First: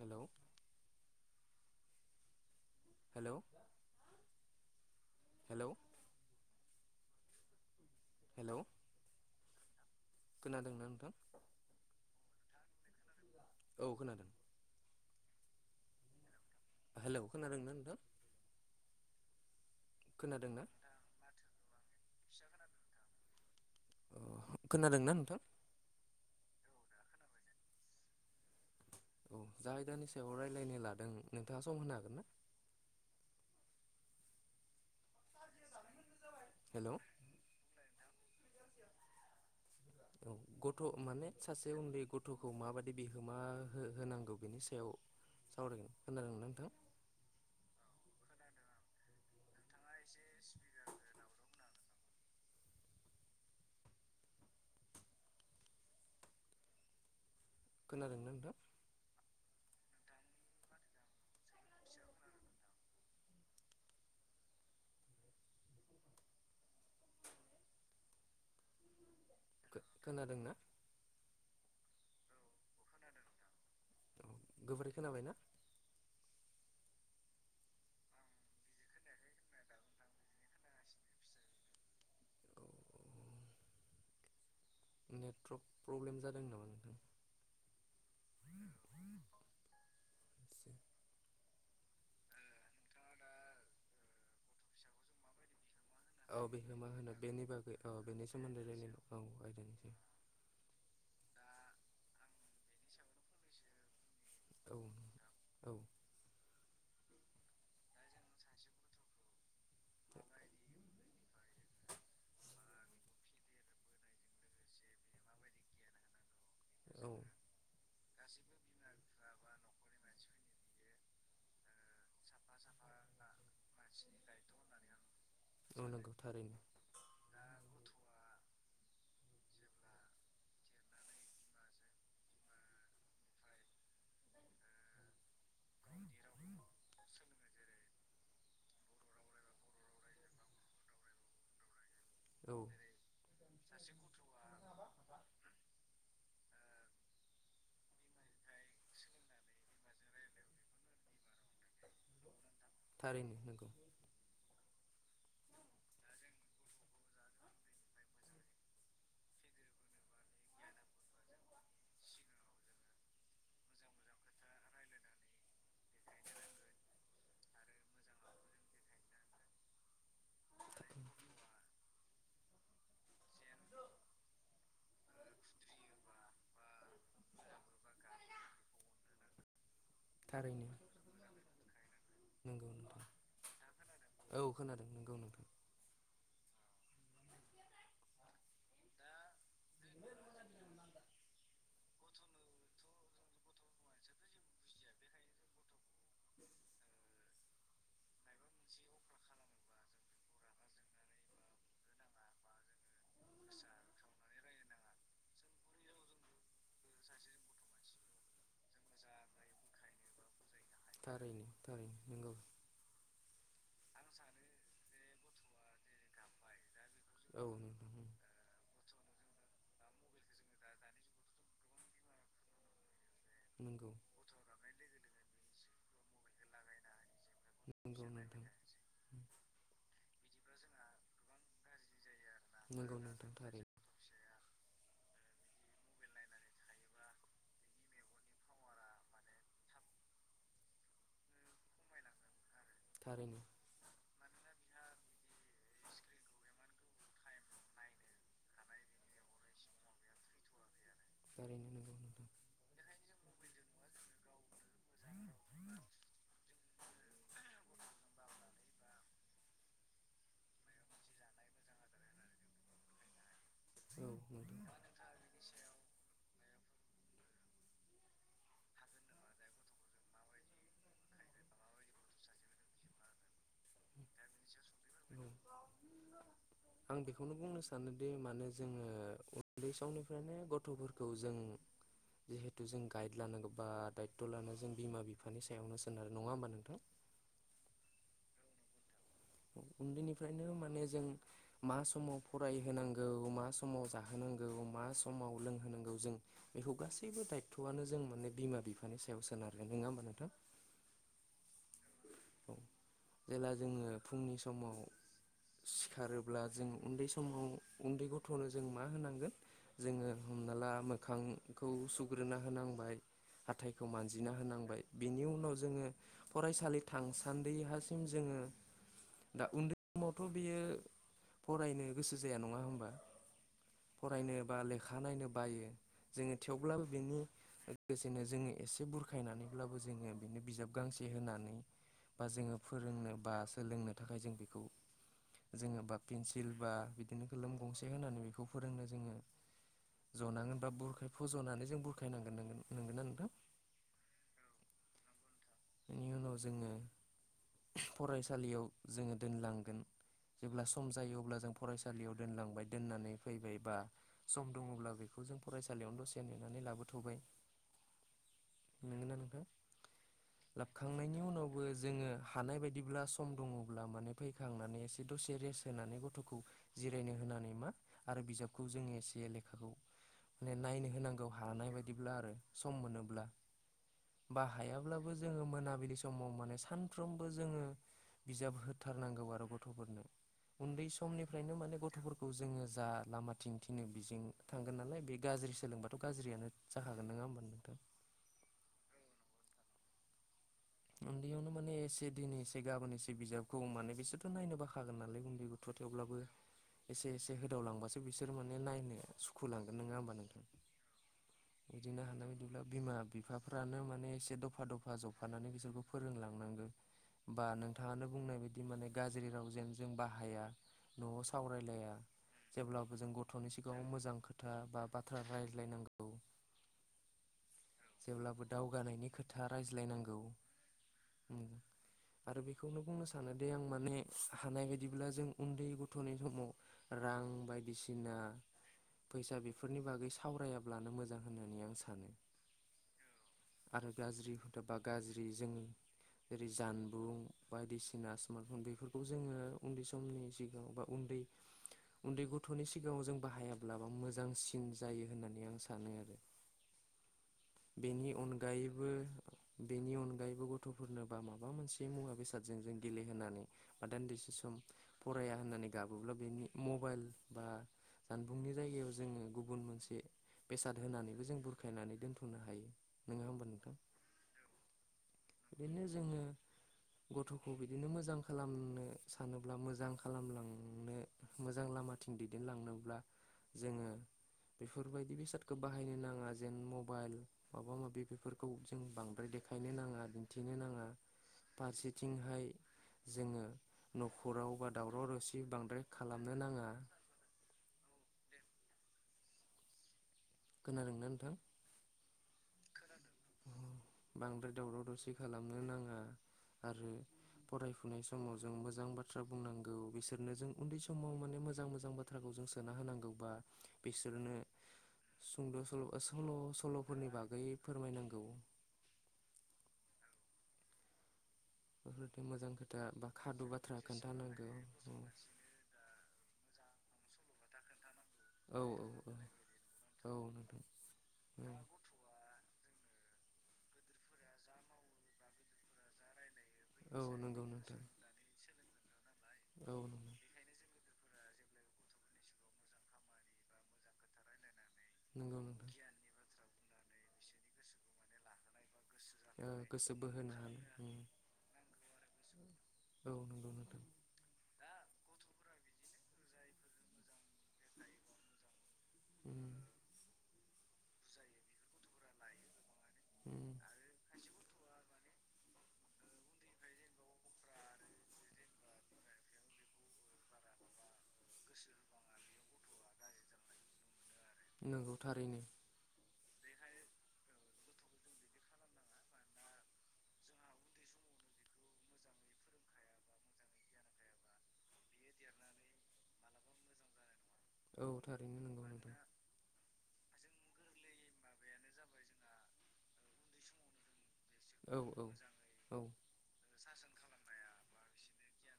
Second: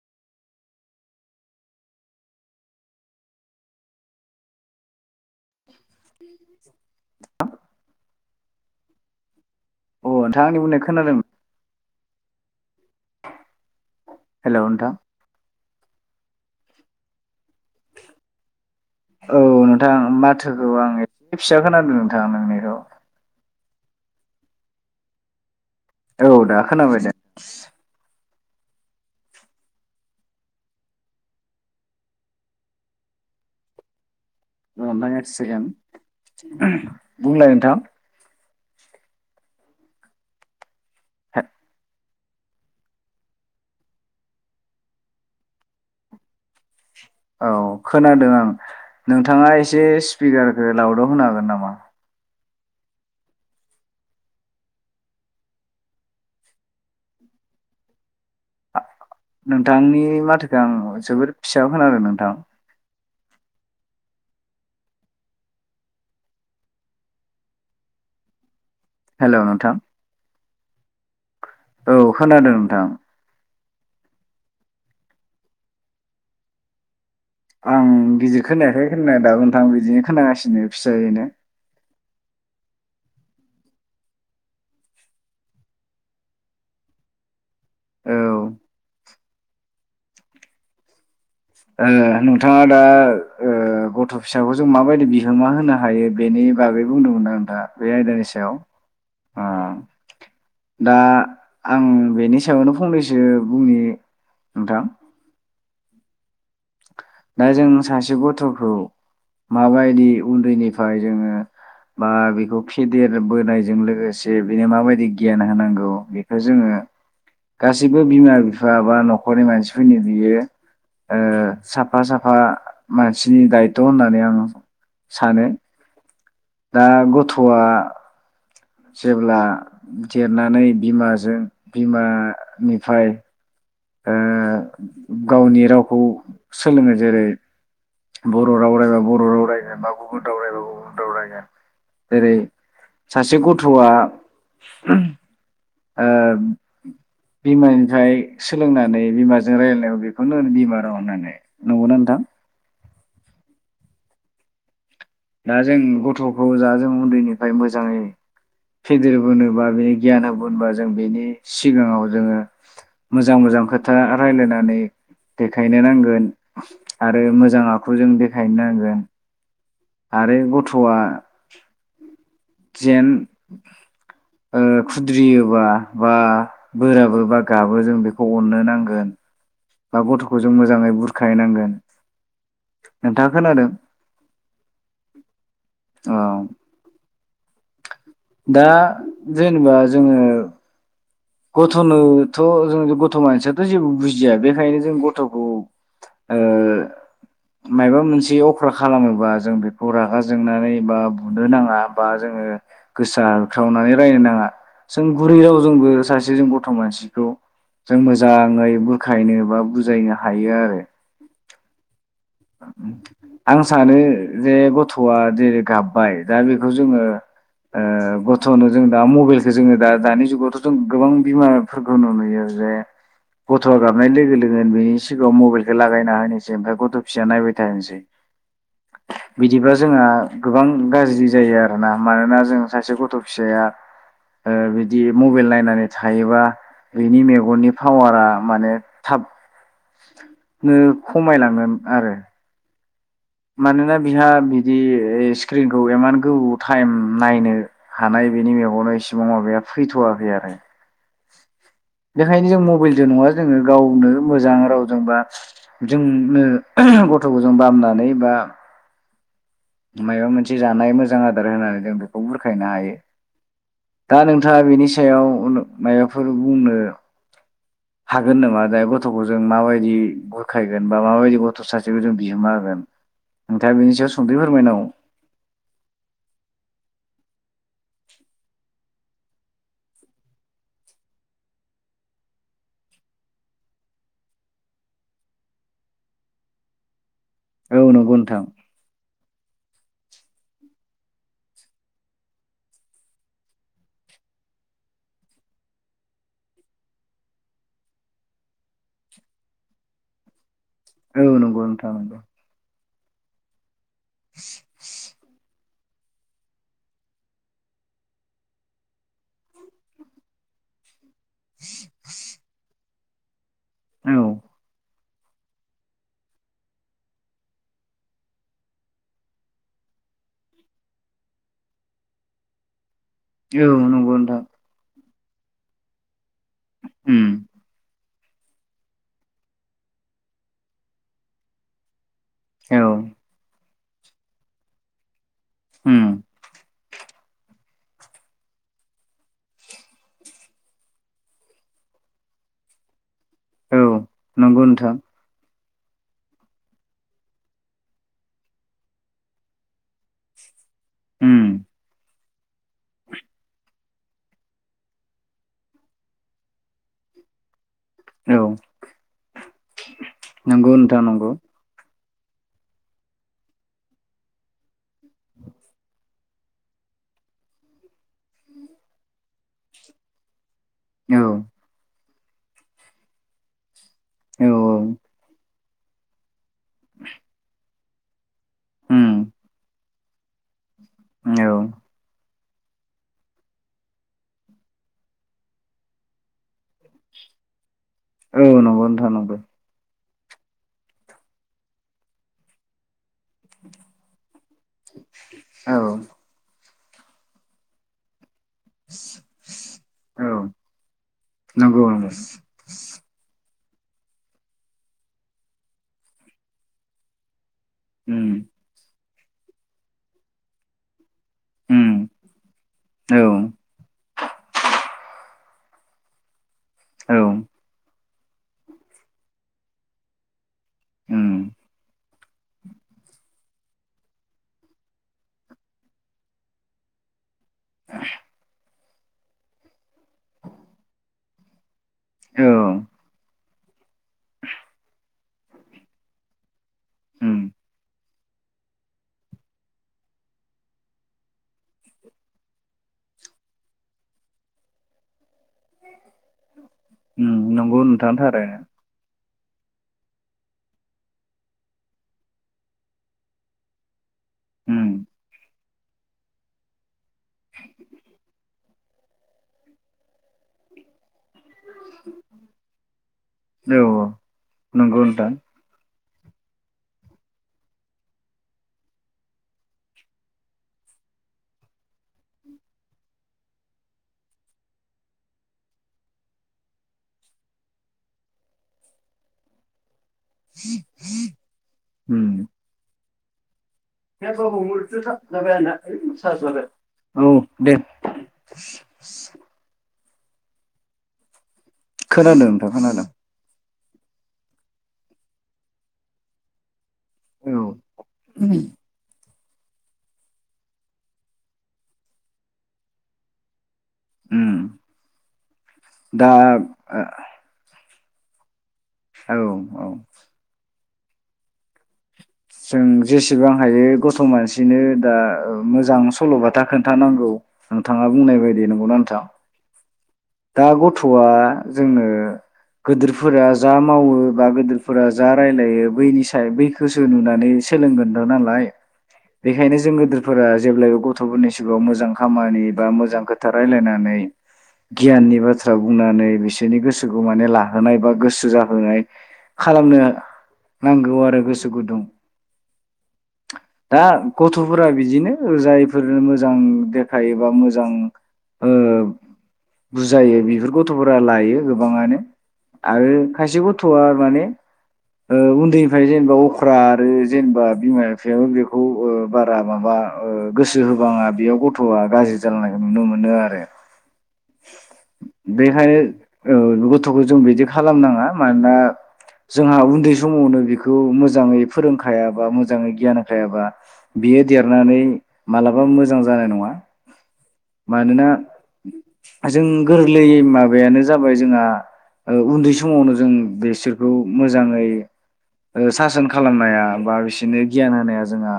हेल' हेल' [unintelligible] हेल' अ नोंथां आंनि बुंनायखौ खोनादों? औ खोनादों। हेल' नोंथां हेलौ खोनादोंना नोंथां औ नोंथां खोनादोंना माथोखौ आं एसे फिसा खोनादों नोंथां नोंनिखौ अ खोनादोंना नोंथां औ दा खोनाबाय दे औ जाय आयदानि सायाव राय्लायनो लादों नोंथाङा सम होनो हागोन ना? र दै एक सेकेन्ड हेलौ बुंलाय नोंथां औ गथ' माने सा उन्दै गथ' खौ माबायदि बिहोमा हो होनांगौ बेनि सायाव सावरायगोन नोंथां औ खोनादों आं नोंथाङा एसे एसे स्पिकारखौ लाउदाव होनो हागोन नामा? खोनादोंना नोंथां? नोंथांनि माथोखो आं जोबोर फिसा खोनादों नोंथां हेलौ नोंथां खोनादोंना औ खोनादों नोंथां औ गोबोरै खोनाबायना? आं गिदिर खोनायाखै खोननाया दाबो नोंथां बिदिनो खोनागासिनो फिसायैनो नेतट्रक प्रब्लेम जादों नामा नोंथां? औ [inaudible] ओ नोंथाङा दा ओ गथ' फिसाखौ जों माबायदि बिहोमा होनो हायो औ बेनि बागै बिहोमा होनो बुंदों मोनना बेनि नोंथाङा बागै औ बे आयदा बेनि नि सायाव सोमोन्दै रायलायनो औ आयदानि उम सायाव दा आं बेनि सा यावनो फंनैसो बुंनि औ नोंथां औ दा जों सासे गथ'खौ माबायदि उन्दैनिफाय जोङो बा बेखौ फेदेरबोनायजों लोगोसे बेनो माबायदि गियान होनांगौ बेख जोङो औ गासैबो बिमा बिफा बा न'खरनि मानसिफोरनि बियो ओ साथ फा साफा मानसिनि दायथ' होननानै आं सानो औ नंगौ थारैनो दा गथ'आ जेब्ला देरनानै बिमाजों बिमानिफाय ओ गावनि राव खौ सोलोङो जेरै बर' राव रायबा बर' राव रायगोन बा गुबुन राव रायबा गुबुन राव रायगोन जेरै औ सासे गथ'आ ओ बिमा निफ्राय सोलोंनानै बिमाजों रायलायनायाव बेखौनो होन बिमा राव होननानै नंगौना नोंथां थारैनो नोंगौ दा जों गथ'खौ जा जों उन्दैनिफाय मोजाङै फेदेरबोनोबा बे गियान होबोनबा जों बेनि सिगाङाव जोङो मोजां मोजां खोथा रायलायनानै देखायनो नांगोन आरो मोजां आखु जों देखाय नांगोन। आरो गथ'आ जेन ओ खुद्रियोबा बा बोराबो बा गाबो जों बेखौ अननो नांगोन बा गथ'खौ जों थारैनो मोजाङै बुरखायनांगोन नंगौ नोंथां नोंथाङा खोनादों? औ खोनादों नोंगौ नोंथां औ दा जेनबा जोङो गथ'नोथ' जों गथ' मानसियाथ जेबो बुजिया बेखायनो जों गथ'खौ ओ मायबा मोनसे अख्रा खालामोबा जों बेखौ रागा जोंनानै बा बुनो नाङा। बा जोङो गोसा होख्रावनानै रायनो नाङा। जों गुरै रावजोंबो सासे जों गथ' मानसिखौ जों मोजाङै बुरखायनो बा बुजायनो हायो आरो। थारैनो- थारैनो नंगौ आं सानो जे गथ'आ जेरै गाबाय दा बे खौ जोङो औ ओ नोंथां गथ'नो जों दा मबाइलखौ जोङो दा दानि जुगाव जों गोबां बिमाफोरखौ नुयो जे गथ' नंगौ गाबनाय लोगो-लोगोनो बेनि सिगाङाव मबाइल लागायना होनोसै ओमफ्राय गथ' फिासाया नायबाय थानोसै। नंगौ नोंथां बिदिबा जोंहा गोबां गाज्रि जायो आरोना मानोना जों सासे नंगौ गथ' नोंथां फिसाया थारैनो ओ बिदि मबाइल नायनानै थायोबा बेनि मेगननि पावारा माने थाबनो खमायलांना आरो [inaudible] मानोना बिहा बिदि स्क्रिनखौ इमान गोबौ टाइम नायनो हानाय बेनि मेगननो इसेबां माबाया फैथ'वाखै आरो थारैनो नंगौ नोंथां बेखायनो जों मबाइलजों नङा जोङो गावनो मोजां रावजोंबा जोंनो गथ'खौजों बामनानै बा मायबा मोनसे जानाय मोजां आदार होनानै जों बेखौ बुरखायनो हायो। औ दा नोंथाङा नोंथां बेनि सायाव मायबाफोर बुंनो हागोन नामा? दा गथ'खौ जों माबायदि बुरखायगोन बा माबायदि गथ' सासेखौ जों बिहोमा होगोन नोंथाङा बेनि सायाव सुंदै फोरमायनांगौ आं बेखौनो बुंनो सानो सानोदि मानो जोङो उन्दै समनिफ्रायनो गथ'फोरखौ जों जिहेथु जों गाइड लानांगौ बा दायथ' लानान जों बिमा बिफानि सायावनो सोनार नङा होमबा नोंथां। औ नंगौ नोंथां। उन्दैनिफ्रायनो माने जों मा समाव फरायहोनांगौ, मा समाव जाहोनांगौ, मा समाव लोंहोनांगौ जों बेखौ गासैबो दायथ'आनो जों माने बिमा- बिफानि सायाव सोनारगोन नङा होमबा नोंथां? औ नंगौ नोंथां नंगौ। जेला जोङो फुंनि समाव सिखारोब्ला जों उन्दै समाव उन्दै गथ'नो जों मा होनांगोन जोङो हमना ला मो मोखांखौ सुग्रोना होनांबाय हाथाय खौ औ मानजिना होनांबाय बिनि उनाव जोङो फरायसालिआव थांसान्दि हासिम जोङो दा उन्दै समावथ' बियो फरायनो गोसो जाया नङा होमबा नंगौ फरायनो नोंथां बा लेखा नायनो बायो जोङो थेवब्लाबो बेनि उम बिदिनो जोङो एसे बुरखायनानैब्लाबो जोङो बिनो बिजाब गांसे होनानै बा जोङो औ फोरोंनो बा सोलोंनो थाखाय जों बेखौ जोङो बा उम पेन्सिल बा बिदिनो खोलोम गंसे होनानै बेखौ फोरोंनो जोङो जनांगोन बा बुरखाय फज'नानै जों बुरखायनांगोन नों नंगोना नोंथां औ नंगौ नोंथां बेनि उनाव जोङो फरायसालियाव जोङो दोनलांगोन जेब्ला सम जायो अब्ला जों उम फरायसालियाव दोनलांबाय दोननानै फैबाय बा सम दङब्ला बेखौ जों फरायसालियावनो दसे नेनानै लाबोथ'बाय औ नोंगोना नोंथां नंगौ नोंथां लाबखांनायनि नंगौ उनावबो जोङो हानाय बायदिब्ला सम दङब्ला माने फैखांनानै एसे दसे रेस्ट होनानै गथ'खौ जिरायनो होनानै मा आरो बिजाबखौ जोंङो एसे लेखाखौ नायनो औ होनांगौ हानाय बायदि ब्ला आरो सम मोनोब्ला बा औ हायाब्लाबो मोनाबिलि समाव माने सानफ्रोमबो जोङो बिजाब उम होथारनांगौ आरो गथ'फोरनो उन्दै औ समनिफ्रायनो माने औ गथ'फोरखौ जोङो जा लामाथिं थिनो बेजों थांगोन नालाय बे गाज्रि सोलोंबाथ' गाज्रियानो जाखागोन नङा होमबानो नोंथां औ नंगौ नोंथां नंगौ उन्दैयावनो माने एसे दिनै एसे गाबोन एसे बे बिजाबखौ माने बिसोरथ' नायनो बाखागोन नालाय उन्दै गथ'आ औ थेवब्लाबो एसे एसे होदावलांबासो बिसोर बिसोर माने नायनो सुखु लांगोन नंङा होमबा औ नोंथां नंगौ बिदिनो नंगौ हानाय बायदिब्ला बिमा बिफा फ्रानो माने एसे दफा दफा जफानानै बिरखौ फोरोंलांनांगो बा नों थांङानो उम बुंनाय बायदि माने गाज्रि रावजों जों बाहाया न'आव सावरायलाया उम जेब्लाबो जों औ गथ'नि सिगाङाव मोजां खोथा बा बाथ्रा रायज्लायनांगौ औ जेब्लाबो दावगानायनि खोथा रायज्लायनांगौ उम औ आरो बेखौनो बुंनो सानोदि आं माने हानाय बायदिब्ला जों उन्दै गथ'नि समाव रां बायदिसिना फैसा बेफोरनि बागै सावरायाब्लानो मोजां होननानै आं सानो औ आरो गाज्रि खोथा बा गाज्रि जों जानबुं उम बायदिसिना स्मार्टफन बेफोरखौ जोङो उन्दै समनि सिगाङाव बा उन्दै उन्दै गथ'नि सिगाङाव जों बाहायाब्ला बा मोजांसिन जायो होननानै आं सानो आरो उम नंगौ बेनि नोंथां थारैनो अनगायैबो बेनि उन अनगायैबो गथ'फोरनोबा माबा मोनसे मुवा बेसादजों जों गेलेहोनानै ब दान्दिसे सम उम फराया होननानै गाबोब्ला बेनि मबाइल बा जानबुंनि जायगायाव जोङो गुबुन मोनसे बेसाद होनानै खौ जों बुरखायनानै दोनथ'नो हायो नोङा होनबा नोंथां? नगौ नोंथां बिदिनो जोङो गथ'खौ बिदिनो मोजांनो खालामनो सानोब्ला मोजां खालामलांनो मोजां लामाथिं दैदेनलांनोब्ला जोङो बेफोरबायदि बेसादखौ बाहायनो नाङा जेन मबाइल माबा माबि बेफोरखौ जों बांद्रायै खायनो नाङा आरो दिन्थिनो नाङा फारसेथिंहाय जोङो ह हबा न'खराव बा दावराव हथ' दावसि जाबाय आंना बांद्राय इ खालामनो सार जाबाय नाङा औ दे। ब [unintelligible] खोनादोंना नोंथां खोनादों नोंथां खोनादों। बांद्राय दावराव दावसि खालामनो नाङा आरो औ फरायफुनाय समाव जों मोजां बाथ्रा बुंनांगौ बिसोरनो जों उन्दै समाव माने मोजां मोजां बाथ्राखौ जों सोना होनांगौ बा बिसोरनो उम सुंद' सल' दा सल' सल'फोरनि बागै फोरमायनांगौ। द [unintelligible] औ औ ब [unintelligible] जों जेसेबां हायो गथ' खोन्थानांगौ मानसिनो दा मोजां सल'बाथाखोन। थानांगौ नोंथाङा बुंनाय औ बायदि नंगौना नोंथां? औ दा गथ'आ जोंनो गिदिरफोरा जा मावो बा गदिरफोरा जा रायलायो बैनि साया फाइ औ नोंथां औ बैखौसो नंगौ नुनानै नोंथां सोलोंगोन दा नालाय बेखायनो औ जों नंगौ गोदोरफोरा जेब्लायबो गथ'फोरनि सिगाङाव मोजां खामानि बा मोजां खोथा रायजलायनानै नंगौ गियाननि नोंथां। बाथ्रा बुंनानै बिसोर नि गोसोखौ माने लाहोनाय बा गोसो जाहोनाय ओ गोसो खालामनो बोहोनो हानाय उम नांगौ आरो गोसो गुदुं। औ नंगौ नोंथां दा गथ'फोरा बिदिनो जाय बेफोरनो मोजां देखायोबा मोजां ओ उम। बुजायो बेफोर गथ'फोरा लायो गोबाङानो आरो उम खायसे गथ'आ माने ओ उन्दैनिफ्राय जेनेबा अख्रा आरो जेनेबा बिमा बिफायाबो बेखौ ओ बारा माबा ओ गोसो हो बाङा बेयाव गथ'आ गाज्रि जालांनायखौ नुनो मोनो। मोनो आरो। नंगौ थारैनो। ओ गथ'खौ जों बिदि खालामनाङा मानोना जोंहा उन्दै समावनो बिखौ मोजाङै फोरोंखायाबा, मोजाङै गियान होखायाबा, बियो देरनानै मालाबाबो मोजां जानाय नङा। औ मानोना थारैनो नंगौ नोंथां। जों गोरलै माबायानो जाबाय जोंहा उन्दै समावनो जों बेसोर खौ औ मोजाङै औ औ सासन खालामनाया बा बिसोरनि गियान होनाया जोंहा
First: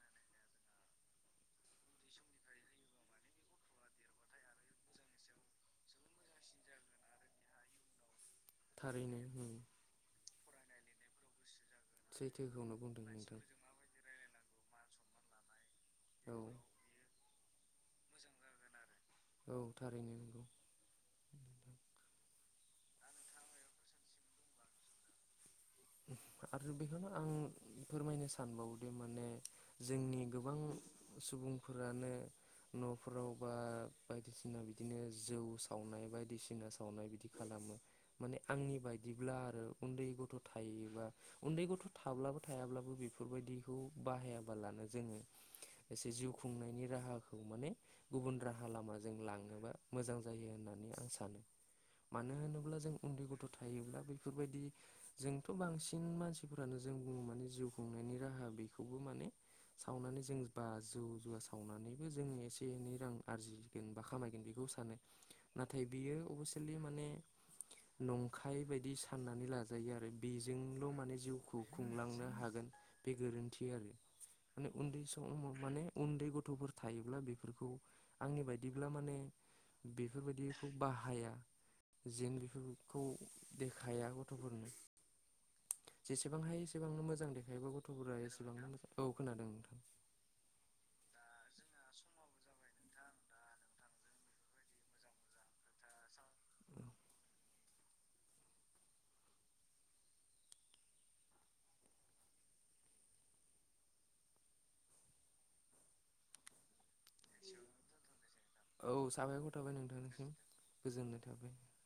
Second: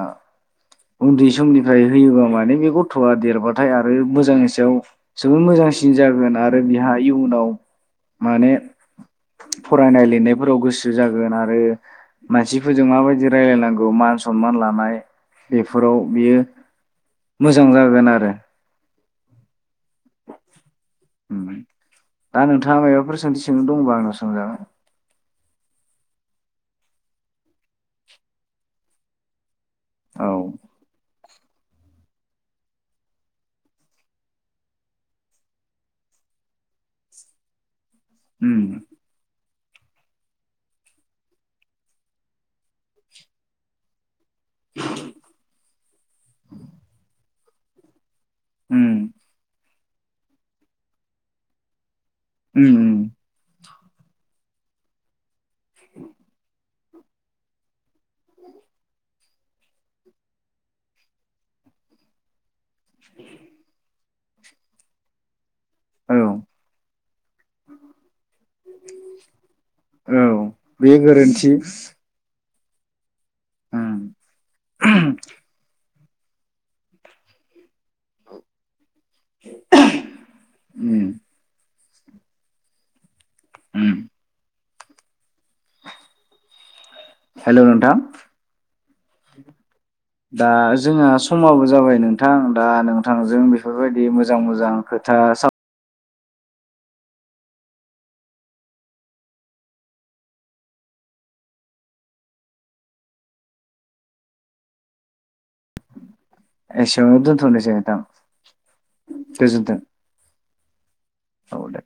उन्दै समनिफ्राय होयोबा माने बे गथ'आ देरबा थाय आरो मोजांनि सायाव जोबोद मोजांसिन जागोन आरो बिहा इयुनाव माने थारैनो उम। फरायनाय लिरनाय फोराव गोसो जागोन आरो सैथोखौनो मानसिफोरजों बुंदों माबायदि नोंथां। रायलायनांगौ मान सनमान लानाय [unintelligible] फोराव औ बियो मोजां जागोन आरो। औ थारै दा नोंथाङा माबाफोर सोंथि सोंनो दंबा आंनाव सोंजागोन। आरो बेखौनो आं फोरमायनो सानबावोदि माने जोंनि औ गोबां सुबुंफोरानो न'फोराव बा बायदिसिना बिदिनो जौ सावनाय बायदिसिना सावनाय बिदि खालामो। माने उम आंनि बायदिब्ला आरो उन्दै गथ' थायोबा उन्दै गथ' थाब्लाबो थायाब्लाबो बेफोरबायदिखौ बाहाया बालानो जोङो एसे जिउ खुंनायनि राहा माने गुबुन राहा उम लामाजों लाङोबा मोजां जायो होननानै आं सानो। मानो उम होनोब्ला जों उम उन्दै गथ' थायोब्ला बे बेफोरबायदि जों बांसिन मानसिफोरानो जों बुङो माने जिउ खुंनायनि राहा बेखौबो माने सावनानै जों बा जौ जुवा सावनानैबो जोङो एसे एनै रां आरजिगोन बा खामाय बेखौ सानो। नाथाय औ बियो अबिसिलि माने औ बेजोंल' बे माने गोरोन्थि जिउखौ खुंलांनो हागोन। बे गोरोन्थि आरो उम माने उन्दै समाव माने उन्दै गथ'फोर थायोब्ला बेफोरखौ आंनि बायदि ब्ला माने बेफोरबायदिखौ उम बाहाया। जेन बेफोरखौ उम देखाया गथ'फोरनो। जेसेबां हायो एसेबांनो मोजां हेल' देखायोबा नोंथां गथ'फोरा एसेबांनो मोजां औ खोनादों नोंथां। दा जोंहा समाबो जाबाय नोंथां दा नोंं नोंथांजों बेफोरबायदि मोजां मोजां खोथा सा एसेआवनो दोनथनोसै नोंथां। औ साबायखर थाबाय गोजोन्थों नोंथांनिसिम गोजोननाय थाबाय। औ दे।